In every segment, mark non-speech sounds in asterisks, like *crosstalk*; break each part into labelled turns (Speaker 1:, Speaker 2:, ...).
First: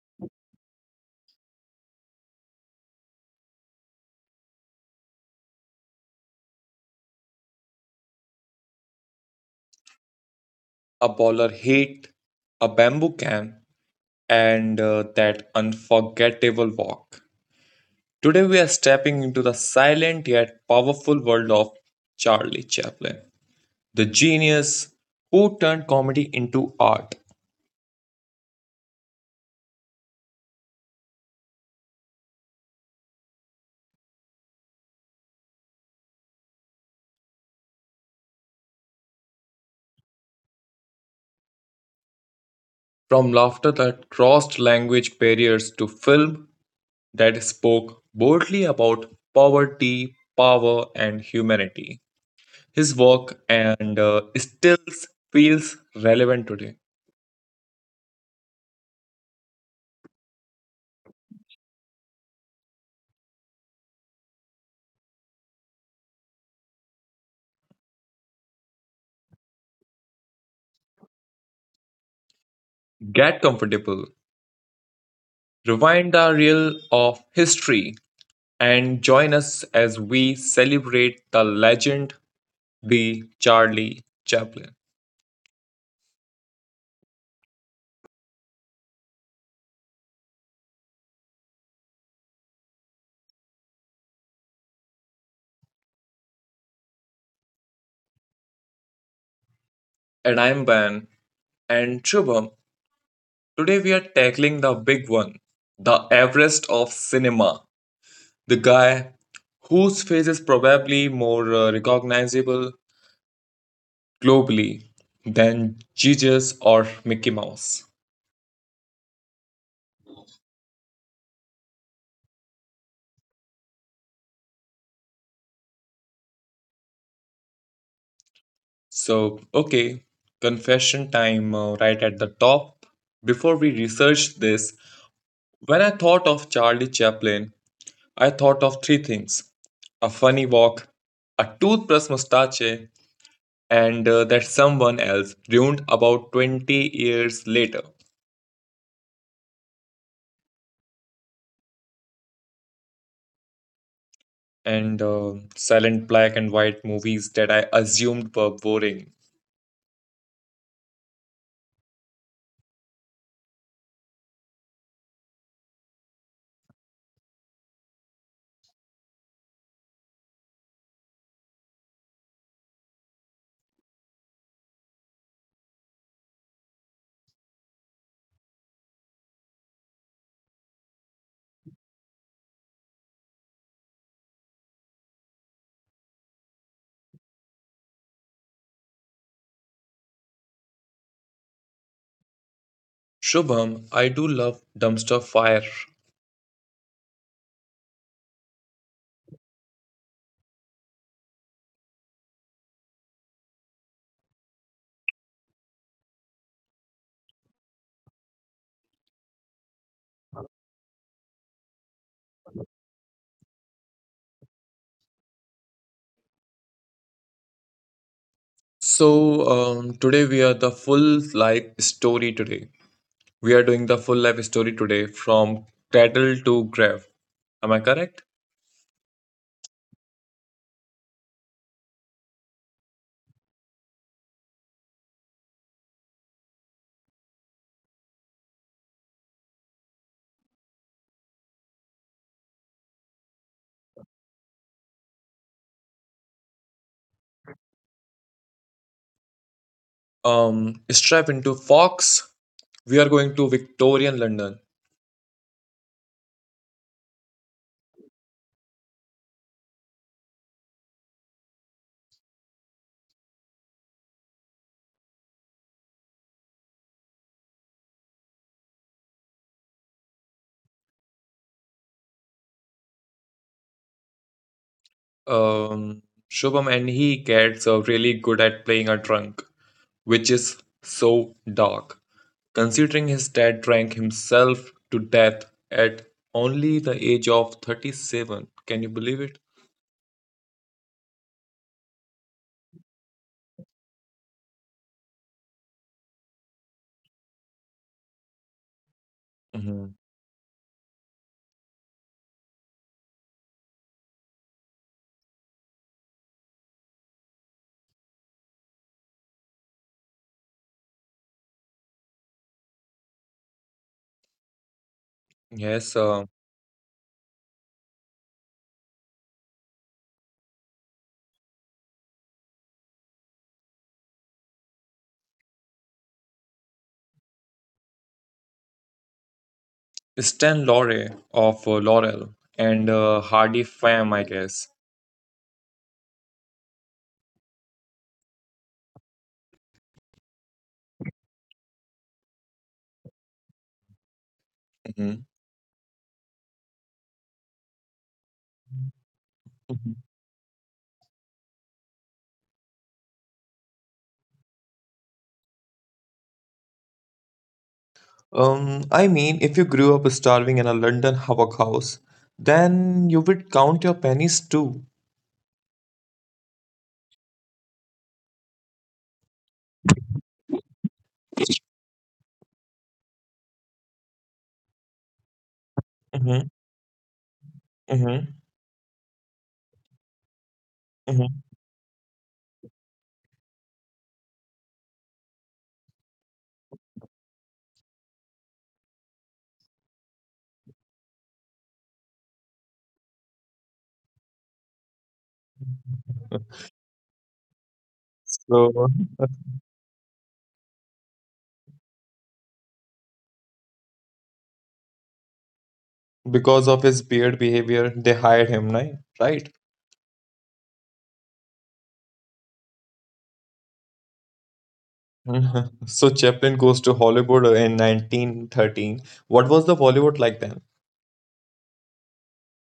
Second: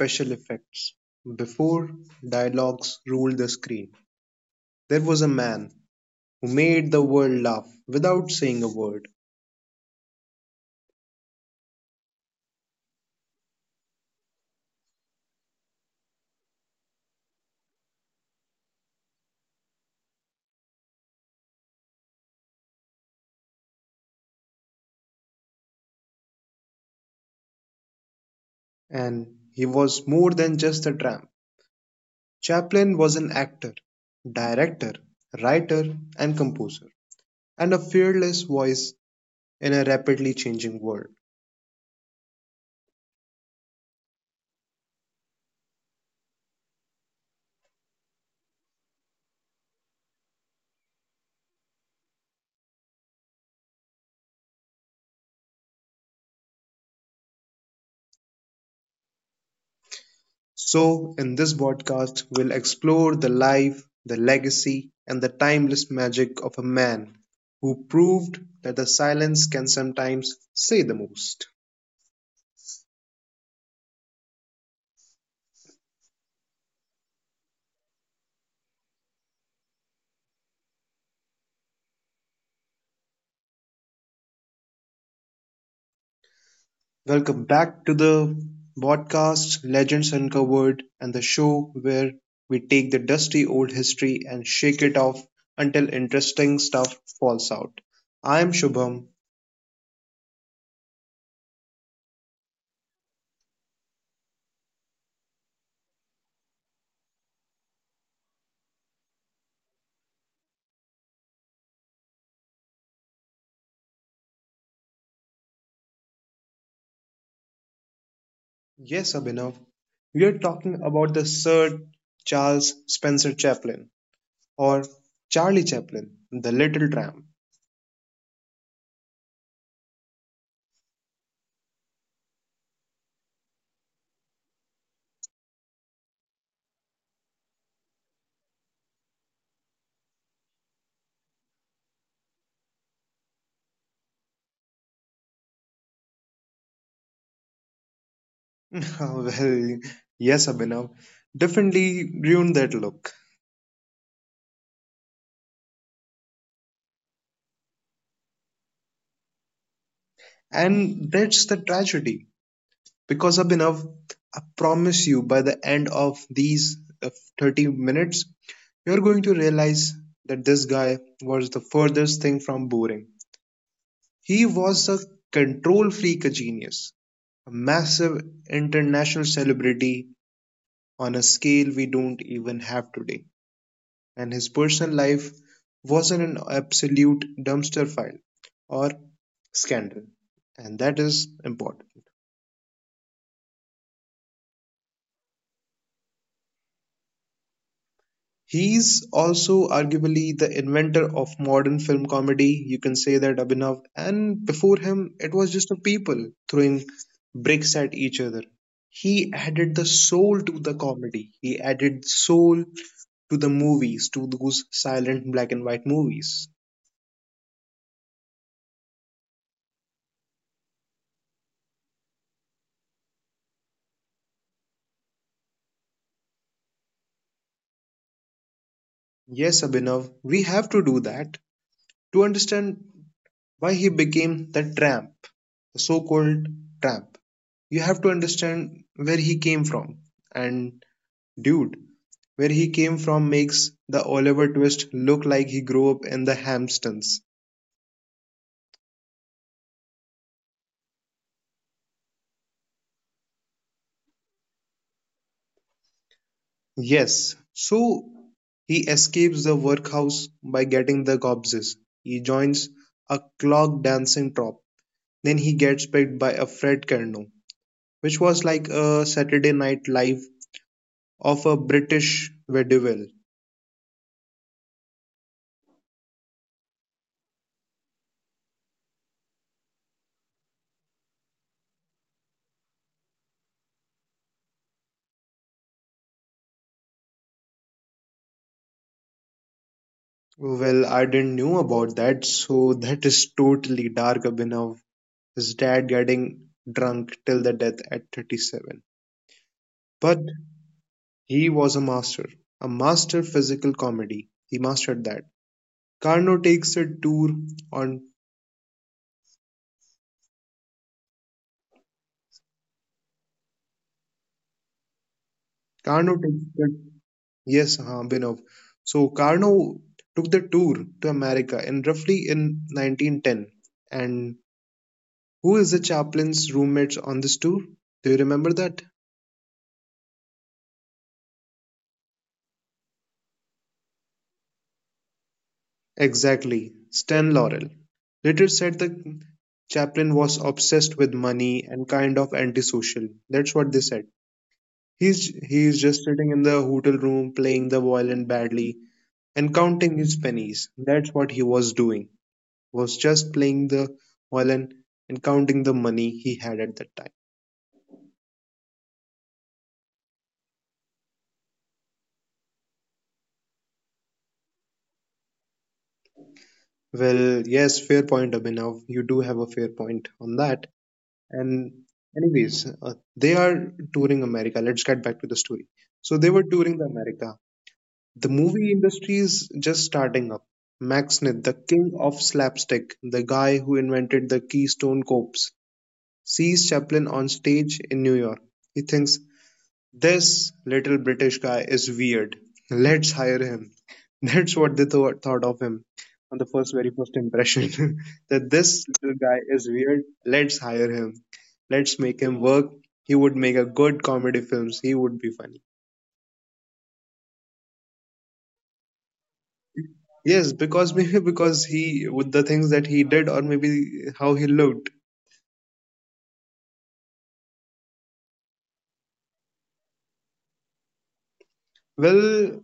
Speaker 1: special effects, before dialogues ruled the screen, there was a man who made the world laugh without saying a word.
Speaker 2: A baller hate, a bamboo can, and that unforgettable walk. Today we are stepping into the silent yet powerful world of Charlie Chaplin, the genius who turned comedy into art.
Speaker 1: And he was more than just a tramp. Chaplin was an actor, director, writer, and composer, and a fearless voice in a rapidly changing world.
Speaker 2: From laughter that crossed language barriers to film that spoke boldly about poverty, power, and humanity. His work and stills feels relevant today.
Speaker 1: So, in this podcast, we'll explore the life, the legacy, and the timeless magic of a man who proved that the silence can sometimes say the most.
Speaker 2: Get comfortable. Rewind the reel of history and join us as we celebrate the legend, the Charlie Chaplin.
Speaker 1: Welcome back to the podcast Legends Uncovered and the show where we take the dusty old history and shake it off until interesting stuff falls out. I am Shubham.
Speaker 2: And I'm Ben and Shubham. Today we are tackling the big one, the Everest of cinema, the guy whose face is probably more recognizable globally than Jesus or Mickey Mouse.
Speaker 1: Yes, Abhinav. We are talking about the Sir Charles Spencer Chaplin or Charlie Chaplin, The Little Tramp.
Speaker 2: Okay, confession time right at the top. Before we researched this, when I thought of Charlie Chaplin, I thought of three things: a funny walk, a toothbrush mustache, and that someone else ruined about 20 years later,
Speaker 1: *laughs* Well, yes, Abhinav definitely ruined that look.
Speaker 2: and silent black and white movies that I assumed were boring.
Speaker 1: And that's the tragedy because Abhinav, I promise you, by the end of these uh, 30 minutes, you're going to realize that this guy was the furthest thing from boring. He was a control freak genius, a massive international celebrity on a scale we don't even have today. And his personal life wasn't an absolute dumpster fire or scandal, and that is important.
Speaker 2: Shubham, I do love dumpster fire.
Speaker 1: He's also arguably the inventor of modern film comedy. You can say that Abhinav, and before him, it was just a people throwing bricks at each other. He added the soul to the comedy. He added soul to the movies, to those silent black and white movies.
Speaker 2: So, today we are the full life story today. We are doing the full life story today from cradle to grave. Am I correct?
Speaker 1: Yes, Abhinav, we have to do that to understand why he became the tramp, the so called tramp. You have to understand where he came from. And dude, where he came from makes the Oliver Twist look like he grew up in the Hamptons.
Speaker 2: Strap into Fox. We are going to Victorian London.
Speaker 1: Yes, so he escapes the workhouse by getting the gobses. He joins a clog dancing troupe. Then he gets picked by a Fred Carno, which was like a Saturday Night Live of a British vaudeville.
Speaker 2: Um, Shubham, and he gets really good at playing a drunk, which is so dark. Considering his dad drank himself to death at only the age of 37, can you believe it?
Speaker 1: Well, I didn't knew about that, so that is totally dark Abhinav. His dad getting drunk till the death at 37.
Speaker 2: Hmm.
Speaker 1: But he was a master physical comedy. He mastered that. Carno takes a tour on
Speaker 2: Yes,
Speaker 1: Carno takes the yes, huh, Abhinav. So Carno took the tour to America in roughly in 1910. And who is the chaplain's roommates on this tour? Do you remember that?
Speaker 2: Stan Laurel of Laurel and Hardy fame, I guess.
Speaker 1: Exactly, Stan Laurel later said the Chaplin was obsessed with money and kind of antisocial. That's what they said. He's
Speaker 2: Hmm.
Speaker 1: he's just sitting in the hotel room playing the violin badly and counting his pennies. That's what he was doing. Was just playing the violin and counting the money he had at that time.
Speaker 2: I mean, if you grew up starving in a London hawker house, then you would count your pennies too.
Speaker 1: Well, yes, fair point, Abhinav. You do have a fair point on that. And anyways, they are touring America. Let's get back to the story. So they were
Speaker 2: Mm-hmm,
Speaker 1: touring the America. The
Speaker 2: mm-hmm,
Speaker 1: movie industry is just starting up. Max
Speaker 2: mm-hmm.
Speaker 1: Smith, the king of slapstick, the guy who invented the Keystone Cops, sees Chaplin on stage in New York. He thinks, this little British guy is weird. Let's hire him. *laughs* That's what they thought of him on the first very first impression. *laughs* That
Speaker 2: So,
Speaker 1: this little guy is weird. Let's hire him. Let's make him work. He would make a good comedy films. He would be funny.
Speaker 2: *laughs* because of his weird behavior, they hired him, right? Right.
Speaker 1: Yes, because *laughs* maybe because he with the things that he did or maybe how he looked.
Speaker 2: Mhm. So Chaplin goes to Hollywood in 1913. What was the Bollywood like then?
Speaker 1: Well,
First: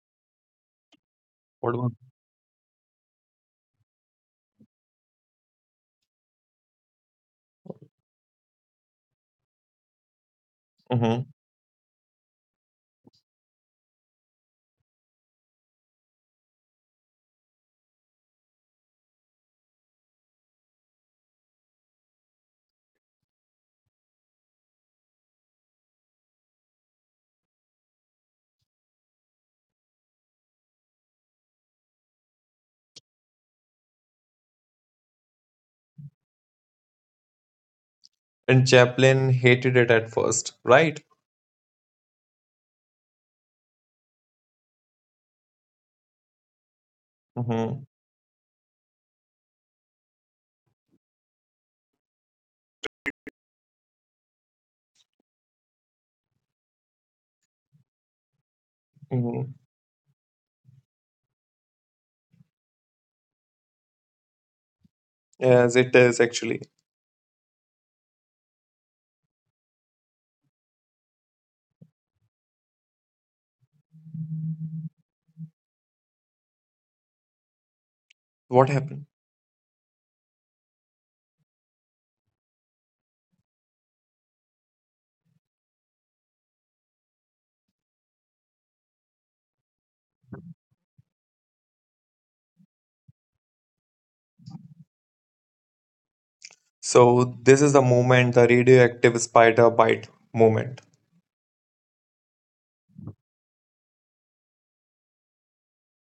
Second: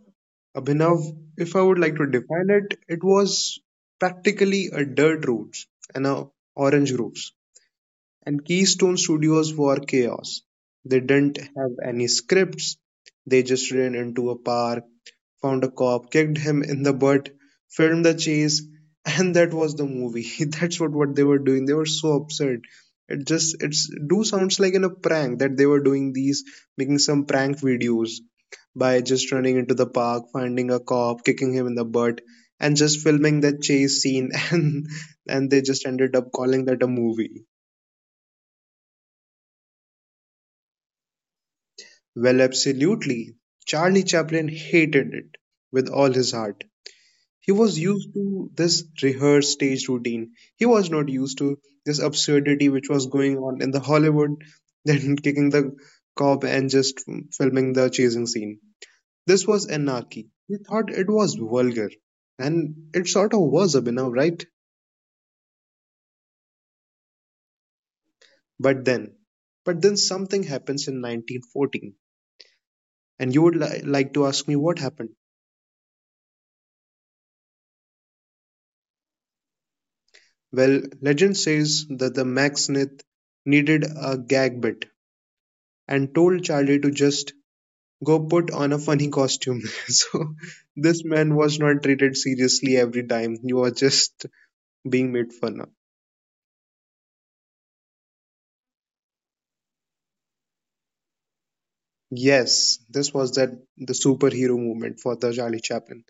Speaker 1: Abhinav, if I
Speaker 2: What
Speaker 1: would
Speaker 2: was?
Speaker 1: like to define it, it was practically a dirt road and a orange grove. And Keystone Studios were chaos. They
Speaker 2: Mm-hmm.
Speaker 1: didn't have any scripts. They just ran into a park, found a cop, kicked him in the butt, filmed the chase, and that was the movie. *laughs* That's what they were doing. They were so absurd. It just it's do sounds like in a prank that they were doing these making some prank videos by just running into the park, finding a cop, kicking him in the butt, and just filming that chase scene *laughs* and they just ended up calling that a movie.
Speaker 2: And Chaplin hated it at first, right?
Speaker 1: Well, absolutely. Charlie Chaplin hated it with all his heart. He was used
Speaker 2: Mm-hmm,
Speaker 1: to this rehearsed stage routine. He was not used to this absurdity which was going on in the Hollywood, then *laughs* kicking the cop and just filming the chasing scene. This was
Speaker 2: mm-hmm.
Speaker 1: anarchy. He thought it was vulgar, and it sort of was, Abhinav, right?
Speaker 2: Yes, it is actually.
Speaker 1: But then, but then, something happens in 1914, and you would like to ask me what happened.
Speaker 2: What happened?
Speaker 1: Well, legend says that the Macksmith needed a gag bit and told Charlie to just go put on a funny costume. *laughs* So this man was not treated seriously every time. He was just being made fun of.
Speaker 2: So this is the moment, the radioactive spider bite moment.
Speaker 1: Yes, this was that the superhero movement for the Charlie Chaplin.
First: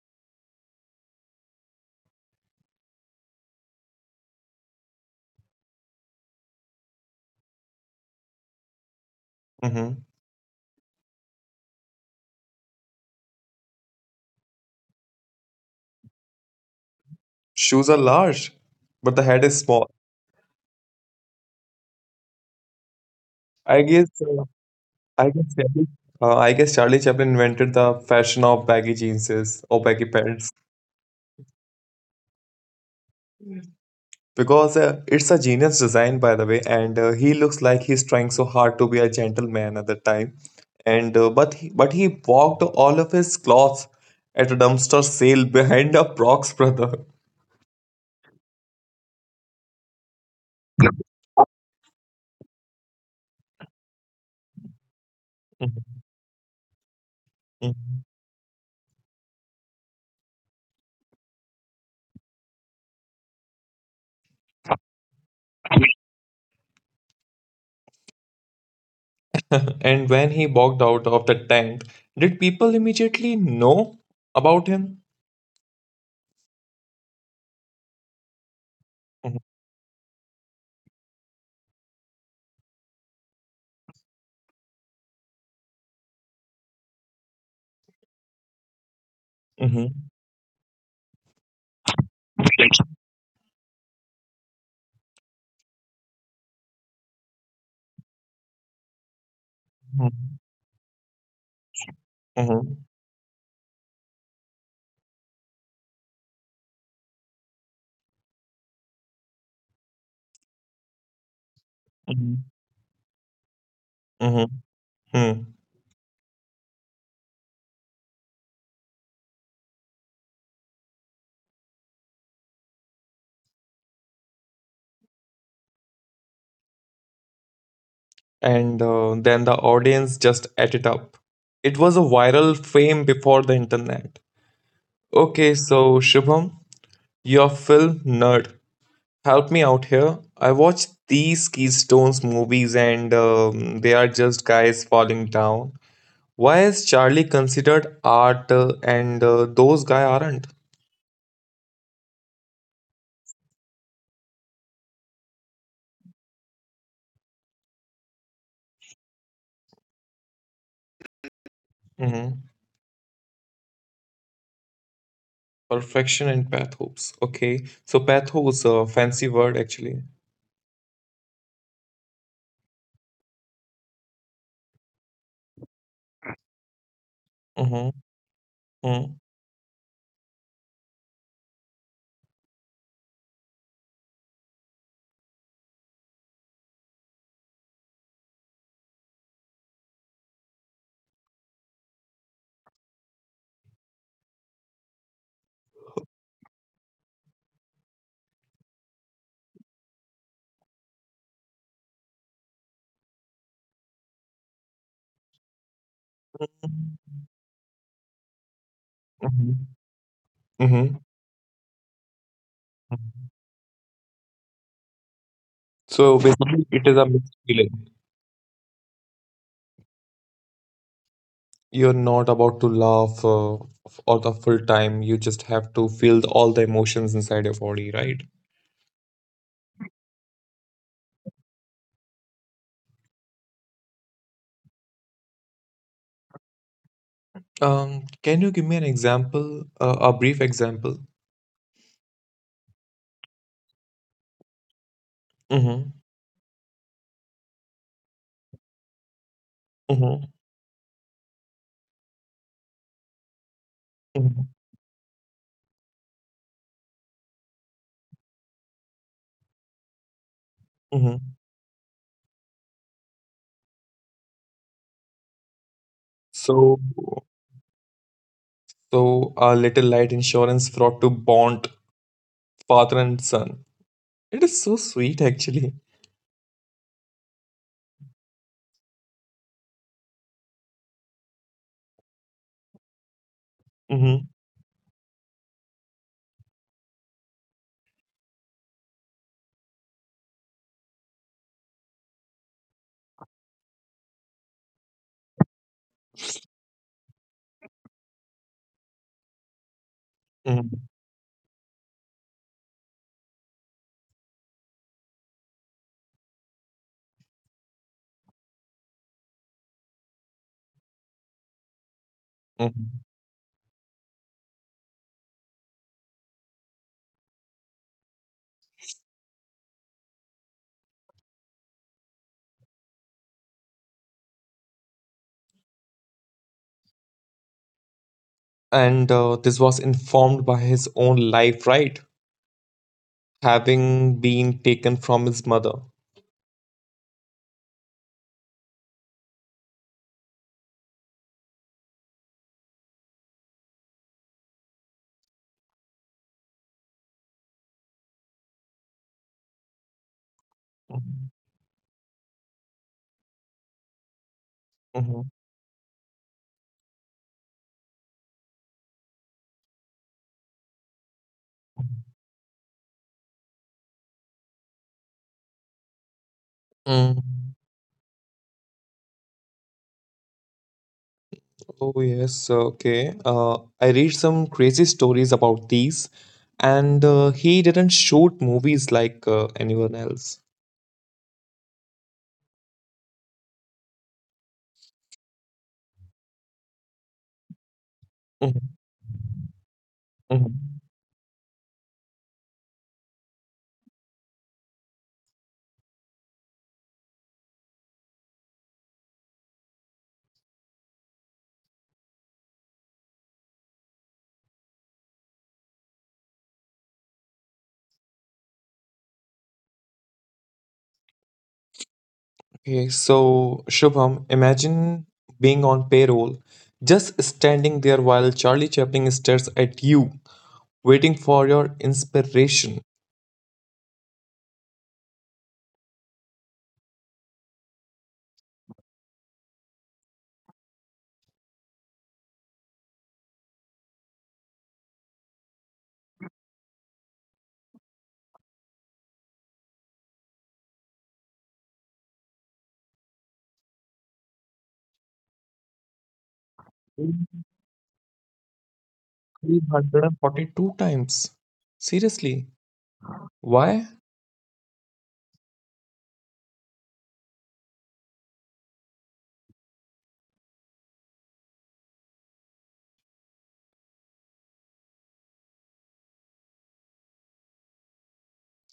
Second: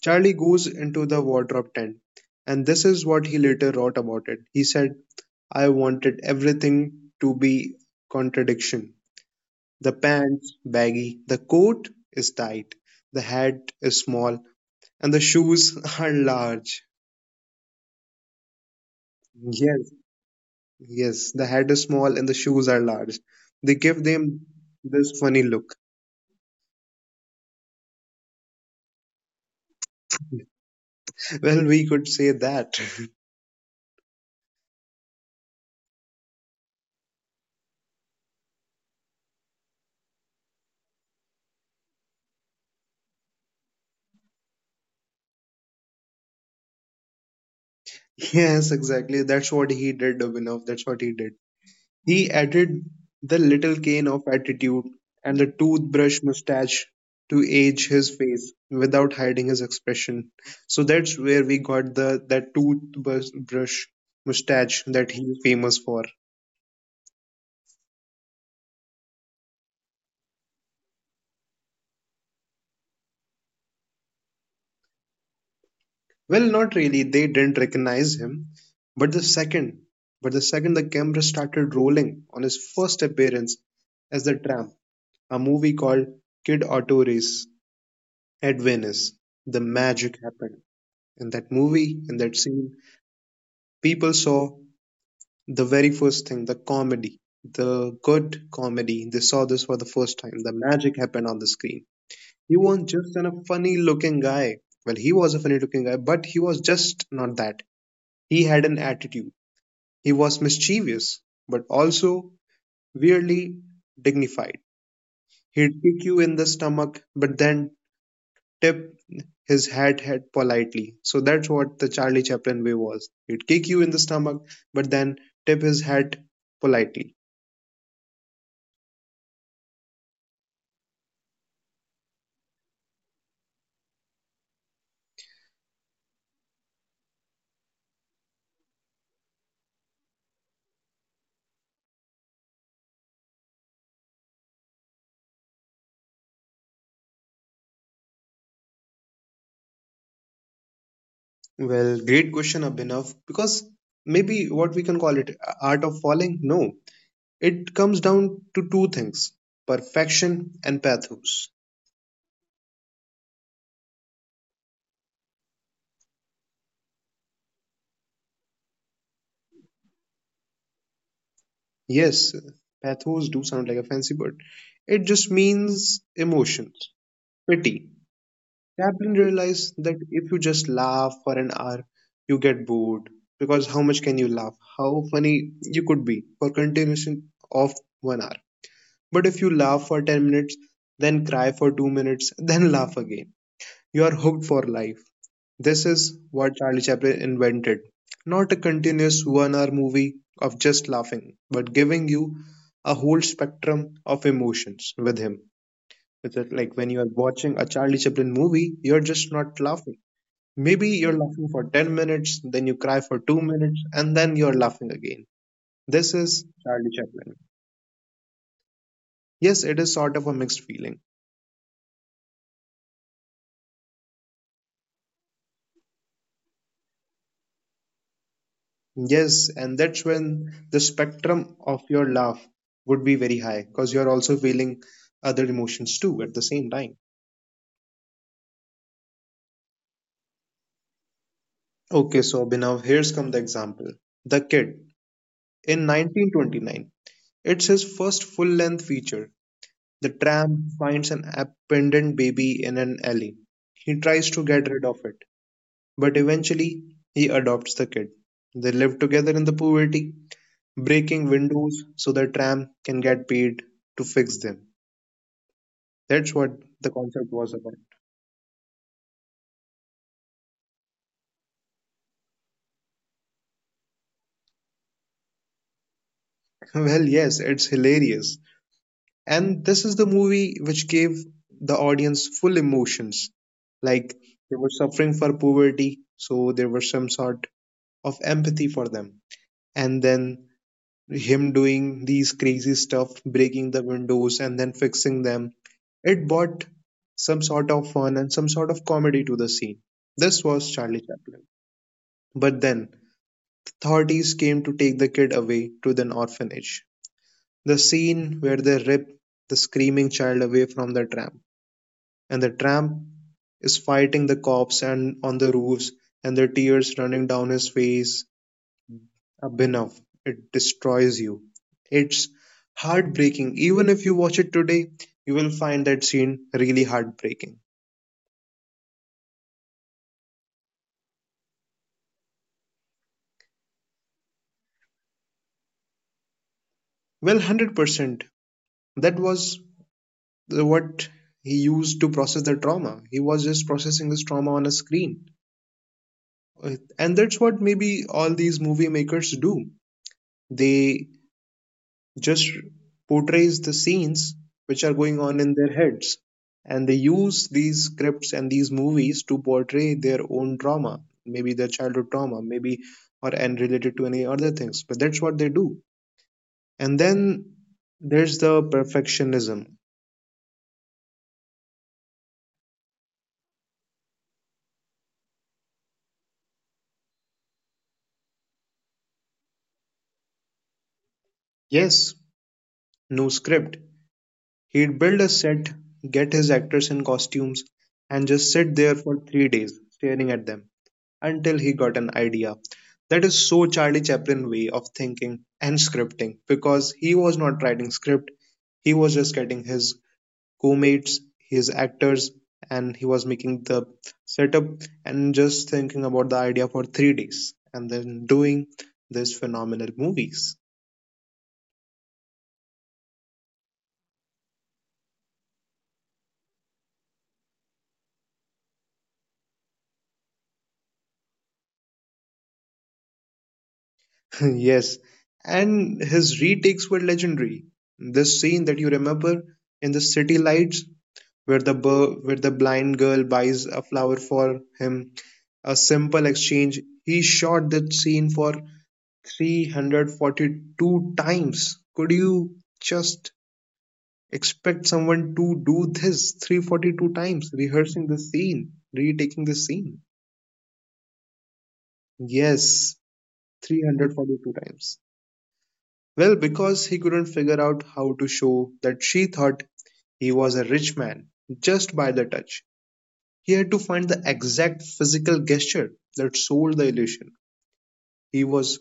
Speaker 1: Charlie goes into the wardrobe tent, and this is what he later wrote about it. He said, I wanted everything to be contradiction. The
Speaker 2: Hmm.
Speaker 1: pants baggy, the coat is tight, the hat is small, and the shoes *laughs* are large.
Speaker 2: Shoes are large, but the head is small.
Speaker 1: Yes, yes, the hat is small and the shoes are large. They
Speaker 2: I
Speaker 1: give
Speaker 2: guess uh,
Speaker 1: them this
Speaker 2: I
Speaker 1: funny
Speaker 2: guess
Speaker 1: look.
Speaker 2: Charlie, I guess Charlie Chaplin invented the fashion of baggy jeans or baggy pants.
Speaker 1: Well, we could say that. *laughs*
Speaker 2: Because it's a genius design, by the way, and he looks like he's trying so hard to be a gentleman at the time and but he walked all of his clothes at a dumpster sale *laughs* behind a prox brother.
Speaker 1: Yes, exactly. That's what he did, Abhinav. That's what
Speaker 2: *laughs*
Speaker 1: he did. He added the little cane of attitude and the toothbrush mustache to age
Speaker 2: Mhm.
Speaker 1: his face without hiding his expression. So that's where we got the that toothbrush mustache that he's famous for.
Speaker 2: And when he walked out of the tent, did people immediately know about him?
Speaker 1: Well, not really. They didn't recognize him, but the second, but the second the camera started rolling on his first appearance as the tramp, a movie called Kid Auto Race at Venice, the
Speaker 2: Mm-hmm.
Speaker 1: magic happened in that movie, in that scene, people saw the very first thing, the comedy, the good comedy. They saw this for the first time. The magic happened on the screen. He
Speaker 2: Mm-hmm.
Speaker 1: wasn't just a funny looking guy. Well, he was a funny looking guy, but he was just not that. He had an attitude. He was mischievous, but also
Speaker 2: Hmm.
Speaker 1: weirdly dignified.
Speaker 2: Hmm.
Speaker 1: He'd kick you in the stomach, but then tip his hat head politely. So that's what the Charlie Chaplin way was. He'd kick you in the stomach, but then tip his hat politely.
Speaker 2: And then the audience just ate it up. It was a viral fame before the internet. Okay, so Shubham, you're film nerd. Help me out here. I watch these Keystones movies and they are just guys falling down. Why is Charlie considered art, and those guys aren't?
Speaker 1: Well, great question, Abhinav, because maybe what we can call it art of falling? No. It comes down to two things perfection and pathos.
Speaker 2: Hmm. Perfection and pathos. Okay, so pathos, a fancy word actually.
Speaker 1: Yes, pathos do sound like a fancy word. It just means emotions, pity,
Speaker 2: Mm-hmm.
Speaker 1: Chaplin
Speaker 2: Mm-hmm.
Speaker 1: realized that if you just laugh for an hour, you get bored. Because how much can you laugh? How funny you could be for continuation of 1 hour. But if you laugh for 10 minutes, then cry for 2 minutes, *laughs* then laugh again, you are hooked for life. This is what Charlie Chaplin invented. Not a continuous 1 hour movie of just laughing, but giving you a whole spectrum of emotions with him. Is it like when you are watching a Charlie Chaplin movie, you're just not
Speaker 2: Mm-hmm.
Speaker 1: laughing. Maybe
Speaker 2: Mm-hmm.
Speaker 1: you're laughing for 10 minutes, then you cry for 2 minutes, and then you're laughing again. This
Speaker 2: So
Speaker 1: is
Speaker 2: basically, it
Speaker 1: Charlie
Speaker 2: is a
Speaker 1: Chaplin.
Speaker 2: mixed feeling.
Speaker 1: Yes, it is sort of a mixed feeling.
Speaker 2: You're not about to laugh f- or the full time. You just have to feel all the emotions inside your body, right?
Speaker 1: Yes, and that's when the spectrum of your laugh would be very high because you're also feeling other emotions too at the same time.
Speaker 2: Can you give me an example, a brief example?
Speaker 1: Okay, so Abhinav, here's come the example. The Kid in
Speaker 2: Mm-hmm.
Speaker 1: 1929. It's his first full length feature. The
Speaker 2: Mm-hmm.
Speaker 1: tramp finds an abandoned baby in an alley. He tries to
Speaker 2: Mm-hmm.
Speaker 1: get rid of it, but eventually he adopts the kid. They live together in the poverty,
Speaker 2: Mm-hmm.
Speaker 1: breaking windows so the tramp can get paid to fix them. That's what
Speaker 2: So,
Speaker 1: the concept was about.
Speaker 2: so a little light insurance fraud to bond father and son. It is so sweet, actually.
Speaker 1: *laughs* Well, yes, it's hilarious. And this is the movie which gave the audience full emotions. Like
Speaker 2: Mm-hmm.
Speaker 1: they were suffering for poverty, so there was some sort of empathy for them. And then him doing these crazy stuff, breaking the windows and then fixing them. It brought some sort of fun and some sort of comedy to the scene. This was
Speaker 2: Mm-hmm.
Speaker 1: Charlie Chaplin. But then, authorities came to take the kid away to an orphanage. The scene where they rip the screaming child away from the tramp, and the tramp
Speaker 2: Mm-hmm.
Speaker 1: is fighting the cops and on the roofs, and the tears running down his face, Abhinav, it destroys you. It's heartbreaking. Even if you watch it today, you will find that scene really heartbreaking.
Speaker 2: And this was informed by his own life, right? Having been taken from his mother.
Speaker 1: Well, 100%. That was what he used to process the trauma. He was just processing his trauma on a screen. And that's what maybe all these movie makers do. They
Speaker 2: Mhm,
Speaker 1: just portrays the scenes which are going on
Speaker 2: mhm,
Speaker 1: in their heads. And they use these scripts and these movies to portray their own trauma, maybe their childhood trauma, maybe or and related to any other things. But that's what they do. And then
Speaker 2: mhm.
Speaker 1: there's the perfectionism.
Speaker 2: Oh yes, okay. I read some crazy stories about these, and he didn't shoot movies like anyone else.
Speaker 1: Yes, no script. He'd build a set, get his actors in costumes, and just sit
Speaker 2: Mhm,
Speaker 1: there for 3 days staring at
Speaker 2: mhm.
Speaker 1: them until he got an idea. That is so Charlie Chaplin way of thinking and scripting because he was not writing script, he was just getting his co-mates, his actors, and he was making the setup and just thinking about the idea for 3 days and then doing these phenomenal movies.
Speaker 2: Okay, so Shubham, imagine being on payroll, just standing there while Charlie Chaplin stares at you, waiting for your inspiration.
Speaker 1: *laughs* Yes, and his retakes were legendary. This scene that you remember in the city lights where where the blind girl buys a flower for him. A simple exchange. He shot that scene for 342 times. Could you just expect someone to do this 342 times, rehearsing the scene, retaking the scene?
Speaker 2: 342 times. Seriously,
Speaker 1: Yes,
Speaker 2: why?
Speaker 1: 342 times. Well, because he couldn't figure out how to show that she thought he was a rich man just by the touch. He had to find the exact physical gesture that sold the illusion. He was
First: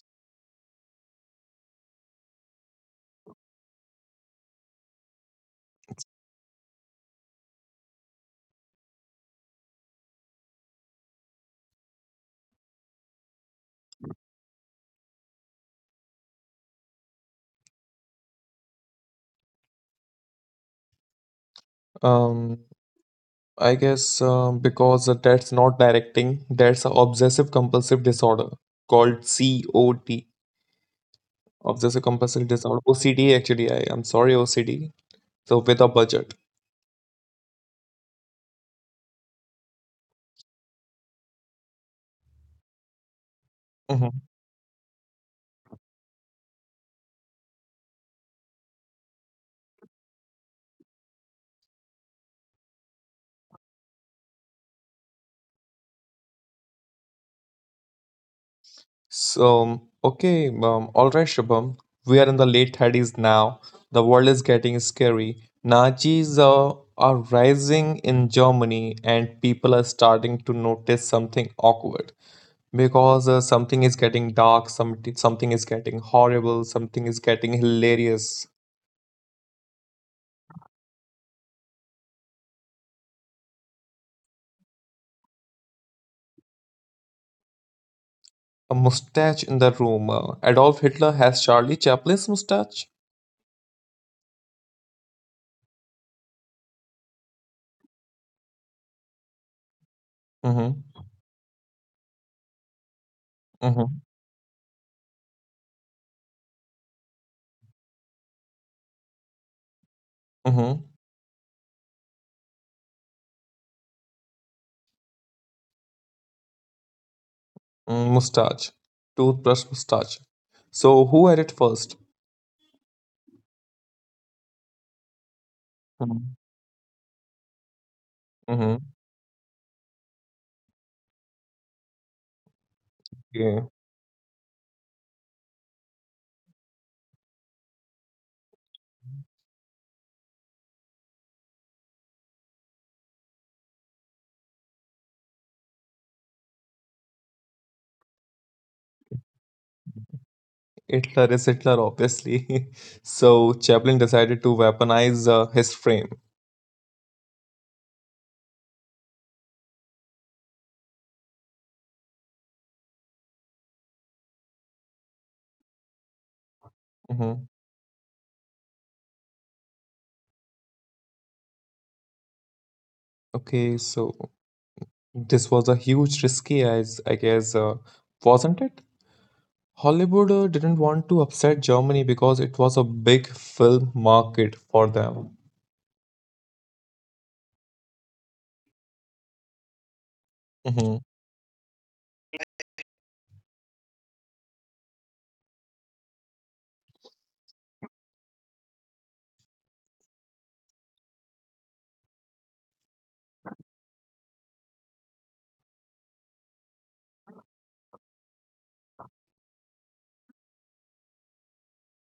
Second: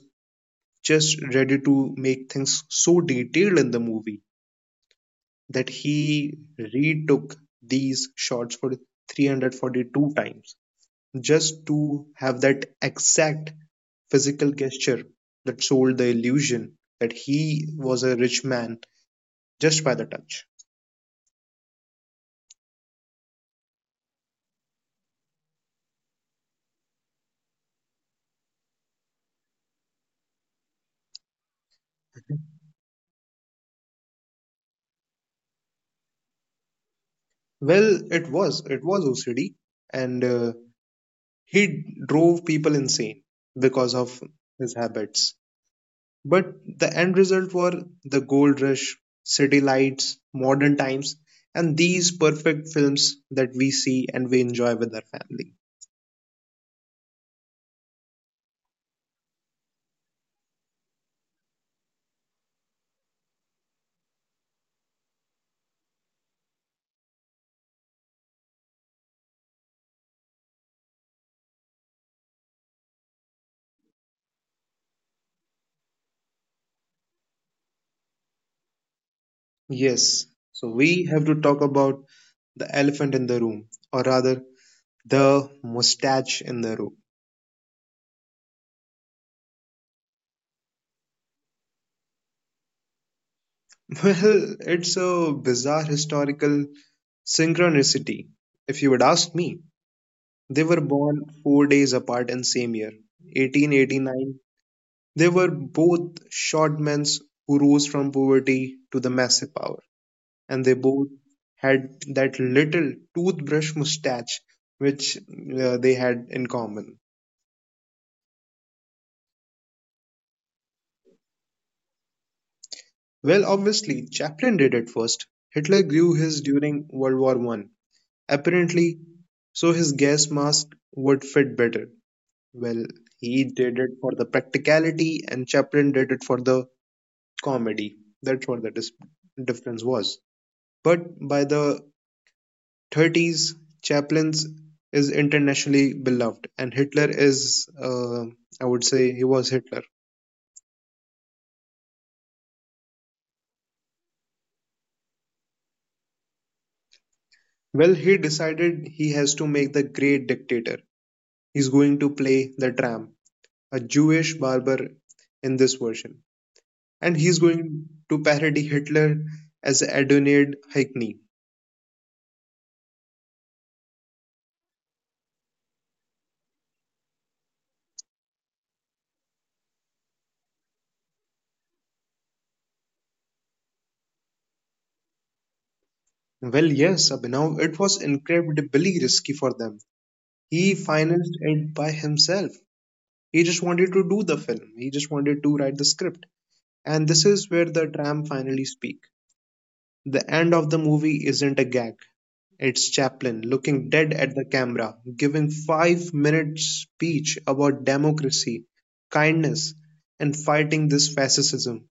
Speaker 1: just ready to make things so detailed in the movie that he retook these shots for 342 times just to have that exact physical gesture that sold the illusion that he was a rich man just by the touch.
Speaker 2: Um, I guess because that's not directing, that's an obsessive compulsive disorder called COD, obsessive compulsive disorder, OCD actually. I'm sorry, OCD. So, with a budget.
Speaker 1: Well, it was. It was OCD. And He drove people insane because of
Speaker 2: Mhm.
Speaker 1: his habits. But the end result were the gold rush, city lights, modern times, and these perfect films that we see and we enjoy with our family.
Speaker 2: All right, Shubham. We are in the late 30s now. The world is getting scary. Nazis are rising in Germany, and people are starting to notice something awkward because something is getting horrible, something is getting hilarious.
Speaker 1: Yes, so we have to talk about the elephant in the room, or rather, the mustache in the room.
Speaker 2: A mustache in the room. Adolf Hitler has Charlie Chaplin's mustache.
Speaker 1: *laughs* Well, it's a bizarre historical synchronicity, if you would ask me. They
Speaker 2: Mm-hmm.
Speaker 1: were born 4 days apart in same year,
Speaker 2: Mm-hmm.
Speaker 1: 1889. They were both short men who rose from poverty to the massive power, and they
Speaker 2: Mm-hmm.
Speaker 1: both had that little toothbrush mustache which they had in common.
Speaker 2: Mm, mustache. Toothbrush mustache. So who had it 1st?
Speaker 1: Well, obviously, Chaplin did it first. Hitler grew
Speaker 2: Mm-hmm.
Speaker 1: his during World War I.
Speaker 2: Mm-hmm.
Speaker 1: Apparently, so his gas mask would fit better. Well, he
Speaker 2: Yeah.
Speaker 1: did it for the practicality, and Chaplin did it for the comedy. That's what the difference was. But by the 30s, Chaplin's is internationally beloved, and Hitler is, I would say, he was Hitler.
Speaker 2: Hitler is Hitler, obviously. *laughs* So Chaplin decided to weaponize his frame.
Speaker 1: Well, he decided he has to make the great dictator. He's going to play the tramp, a Jewish barber in this version. And he's
Speaker 2: Hmm.
Speaker 1: going to parody Hitler as Adonid Hackney.
Speaker 2: Okay, so this was a huge risky, as I guess, wasn't it? Hollywood didn't want to upset Germany because it was a big film market for them.
Speaker 1: Well, yes, Abhinav, it was incredibly risky for them. He
Speaker 2: Mhm.
Speaker 1: financed it by himself. He just wanted to do the film. He just wanted to write the script. And this is where the tram finally speak. The end of the movie isn't a gag. It's Chaplin looking dead at the camera, giving 5 minute speech about democracy, kindness, and fighting this fascism.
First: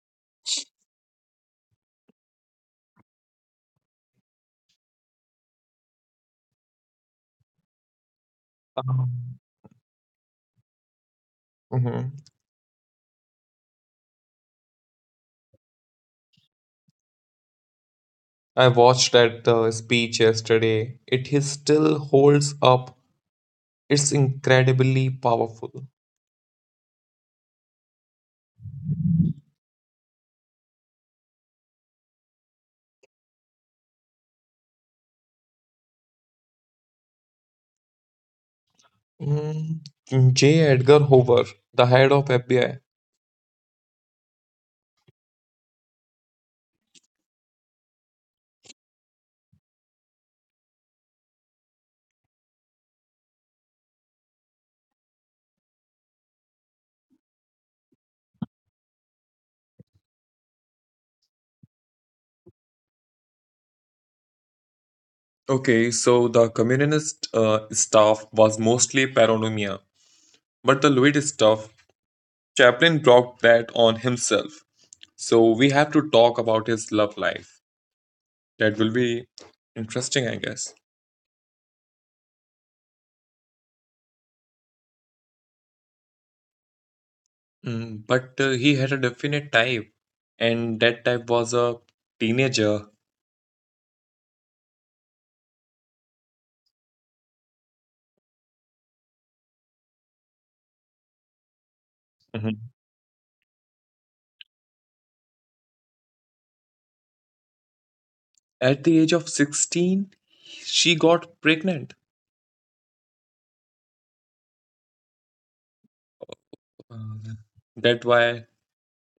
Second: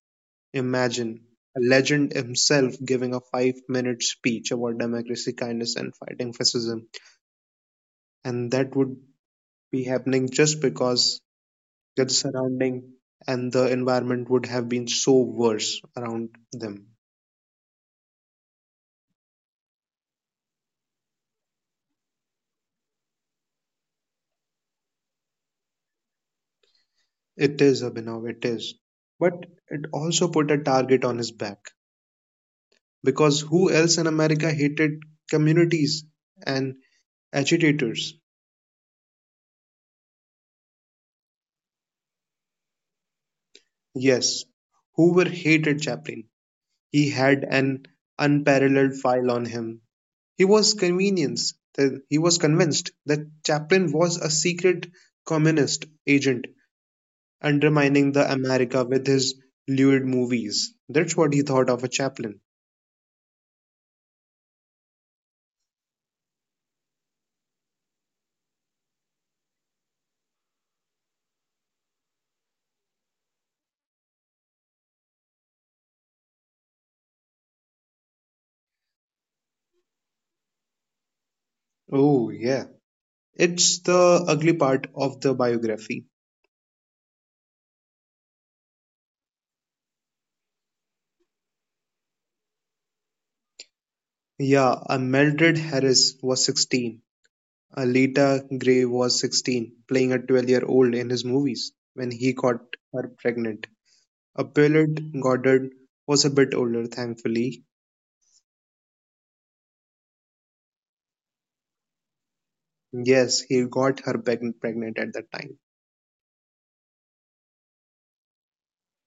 Speaker 1: Imagine a legend himself giving a 5 minute speech about democracy, kindness, and fighting fascism. And that would be happening just because that
Speaker 2: Hmm.
Speaker 1: the surrounding and the environment would have been so worse around them.
Speaker 2: I watched that speech yesterday. It is still holds up. It's incredibly powerful.
Speaker 1: It is, Abhinav, it is. But it also put a target on his back because who else in America hated communities and agitators?
Speaker 2: Mm, J. Edgar Hoover, the head of FBI.
Speaker 1: Yes, Hoover hated Chaplin. He had an unparalleled file on him. He was convenience. He was convinced that Chaplin was a secret communist agent undermining the America with his lewd movies. That's what he thought of a Chaplin.
Speaker 2: Okay, so the communist stuff was mostly paranoia, but the Louis stuff, Chaplin brought that on himself. So we have to talk about his love life. That will be interesting, I guess.
Speaker 1: Oh, yeah. It's the ugly part of the biography.
Speaker 2: Mm, but He had a definite type, and that type was a teenager.
Speaker 1: Yeah, a Mildred Harris was 16. Alita Gray was 16, playing a 12-year-old in his movies when he got
Speaker 2: Mhm.
Speaker 1: her pregnant. Appellate Goddard was a bit older, thankfully.
Speaker 2: At the age of 16, she got pregnant.
Speaker 1: Yes, he got her pregnant at that time.
Speaker 2: Uh, that why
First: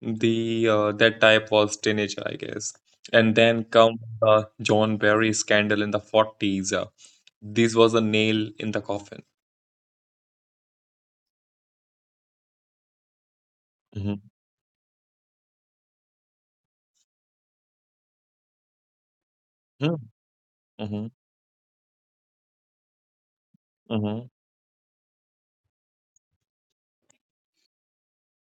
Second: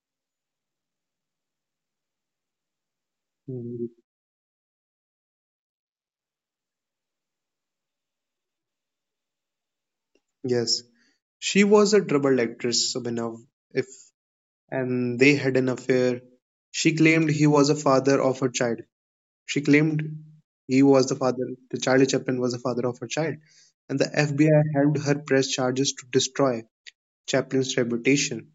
Speaker 2: the that type was teenager, I guess. And then
Speaker 1: Mhm.
Speaker 2: come the John Barry scandal in the 40s. This was a nail in the coffin.
Speaker 1: Yes, she was a troubled actress, Abhinav, if
Speaker 2: Mhm.
Speaker 1: and they had an affair. She claimed he was a father of her child. She
Speaker 2: Mhm.
Speaker 1: claimed he was
Speaker 2: Mhm.
Speaker 1: the father, the Charlie Chaplin was the father of her child. And the
Speaker 2: Mhm.
Speaker 1: FBI helped her press charges to destroy Chaplin's reputation.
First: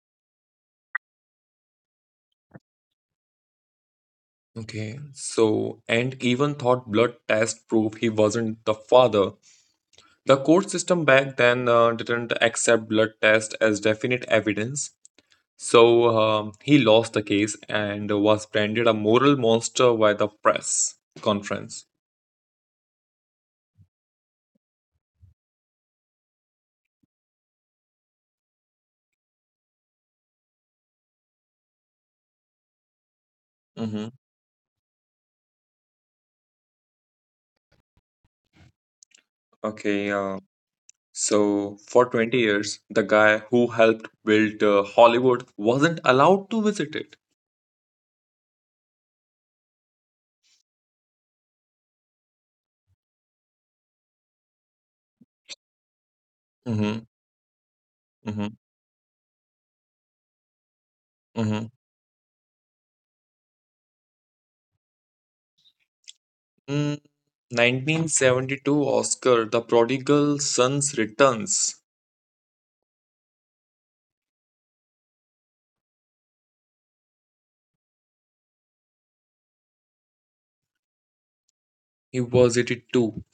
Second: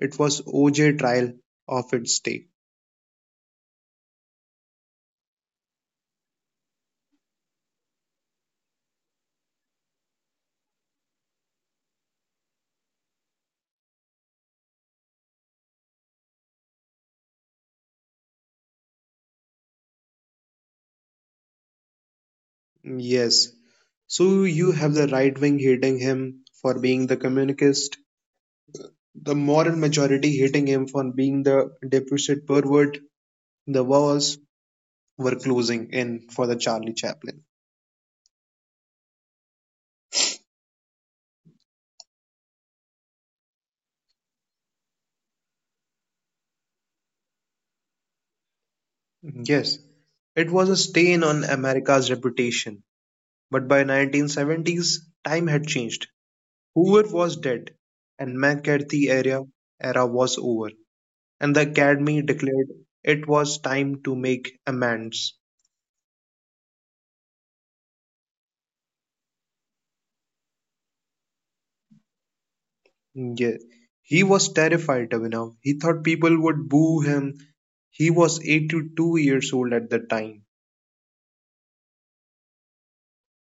Speaker 1: It was OJ trial of its day.
Speaker 2: Okay, so, and even thought blood test proof he wasn't the father. The court system back then didn't accept blood test as definite evidence. So he lost the case and was branded a moral monster by the press conference.
Speaker 1: Yes. So you have the right wing hating him for being the communist, the moral majority hating him for being the deficit pervert. The
Speaker 2: Mm-hmm.
Speaker 1: walls were closing in for the Charlie Chaplin.
Speaker 2: Okay, so for 20 years, the guy who helped build Hollywood wasn't allowed to visit it.
Speaker 1: Yes, it was a stain on America's reputation. But by 1970s, time had changed.
Speaker 2: Mm-hmm.
Speaker 1: Hoover was dead, and
Speaker 2: Mm-hmm.
Speaker 1: McCarthy era was over, and the
Speaker 2: Mm-hmm.
Speaker 1: Academy declared it was time to make amends.
Speaker 2: Mm, 1972 Oscar, The Prodigal Sons Returns.
Speaker 1: Mm, yeah. He was terrified, Abhinav. He thought people would boo him. He was 82 years old at the time.
Speaker 2: He was 82.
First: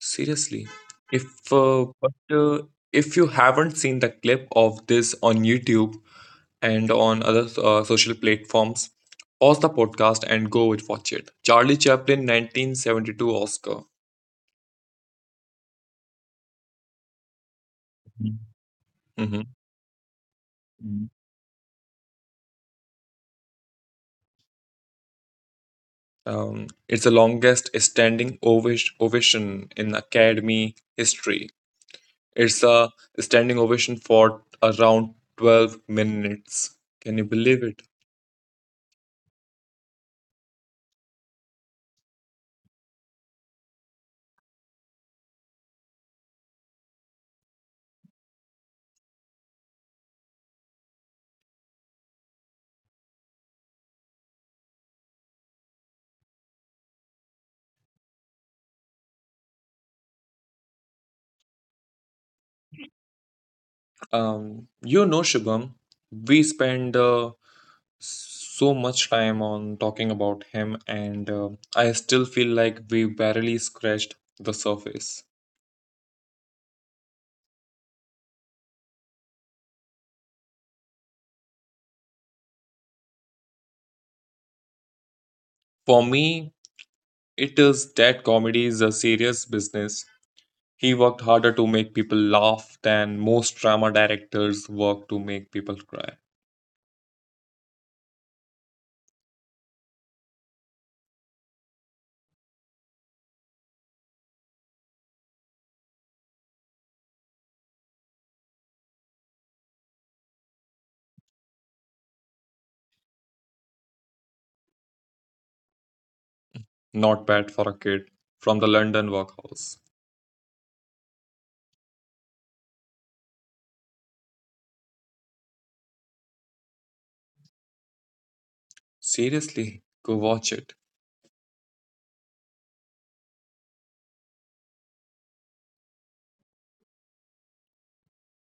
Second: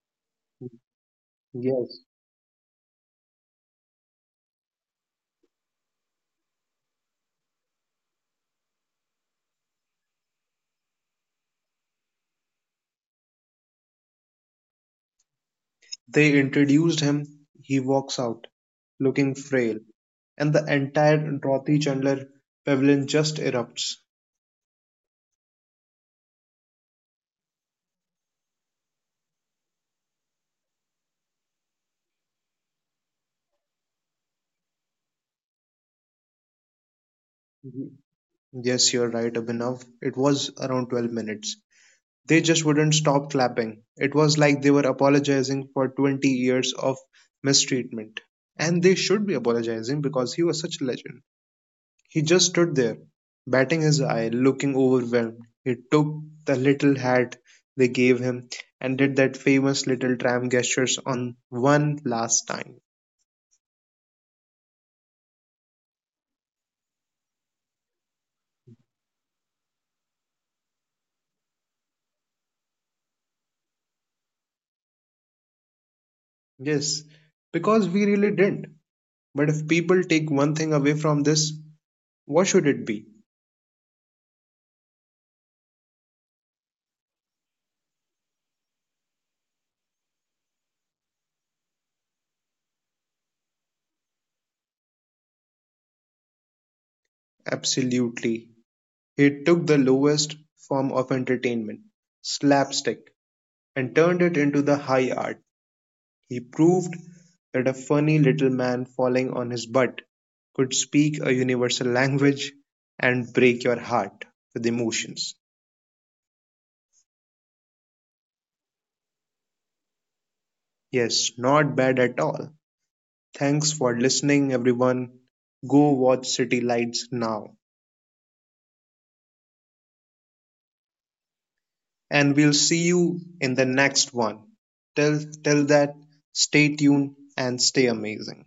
Speaker 2: Seriously. If uh,
Speaker 1: Yes.
Speaker 2: but uh, if you haven't seen the clip of this on YouTube and on other social platforms, pause the podcast and go and watch it. Charlie Chaplin 1972 Oscar.
Speaker 1: They introduced him, he walks out, looking
Speaker 2: Mhm.
Speaker 1: frail, and the entire Dorothy Chandler pavilion just erupts.
Speaker 2: It's the longest standing ovation in Academy history. It's a standing ovation for around 12 minutes. Can you believe it?
Speaker 1: Mm-hmm. Yes, you're right, Abhinav. It was around 12 minutes. They just wouldn't stop clapping. It was like they were apologizing for 20 years of mistreatment. And they should be apologizing because he was such a legend. He just stood there, batting his eye, looking overwhelmed. He took the little hat they gave him and did that famous little tram gestures on one last time.
Speaker 2: You know, Shubham, we spend so much time on talking about him, and I still feel like we barely scratched the surface.
Speaker 1: Yes, because we really didn't. But if people take one thing away from this, what should it be?
Speaker 2: For me, it is that comedy is a serious business. He worked harder to make people laugh than most drama directors work to make people cry.
Speaker 1: Absolutely. He took the lowest form of entertainment, slapstick, and turned it into the high art. He proved that a funny little man falling on his butt could speak a universal language and break your heart with emotions.
Speaker 2: Not bad for a kid from the London workhouse.
Speaker 1: Yes, not bad at all. Thanks for listening, everyone. Go watch City Lights now.
Speaker 2: Seriously, go watch it.
Speaker 1: And we'll see you in the next one. Till that, stay tuned and stay amazing.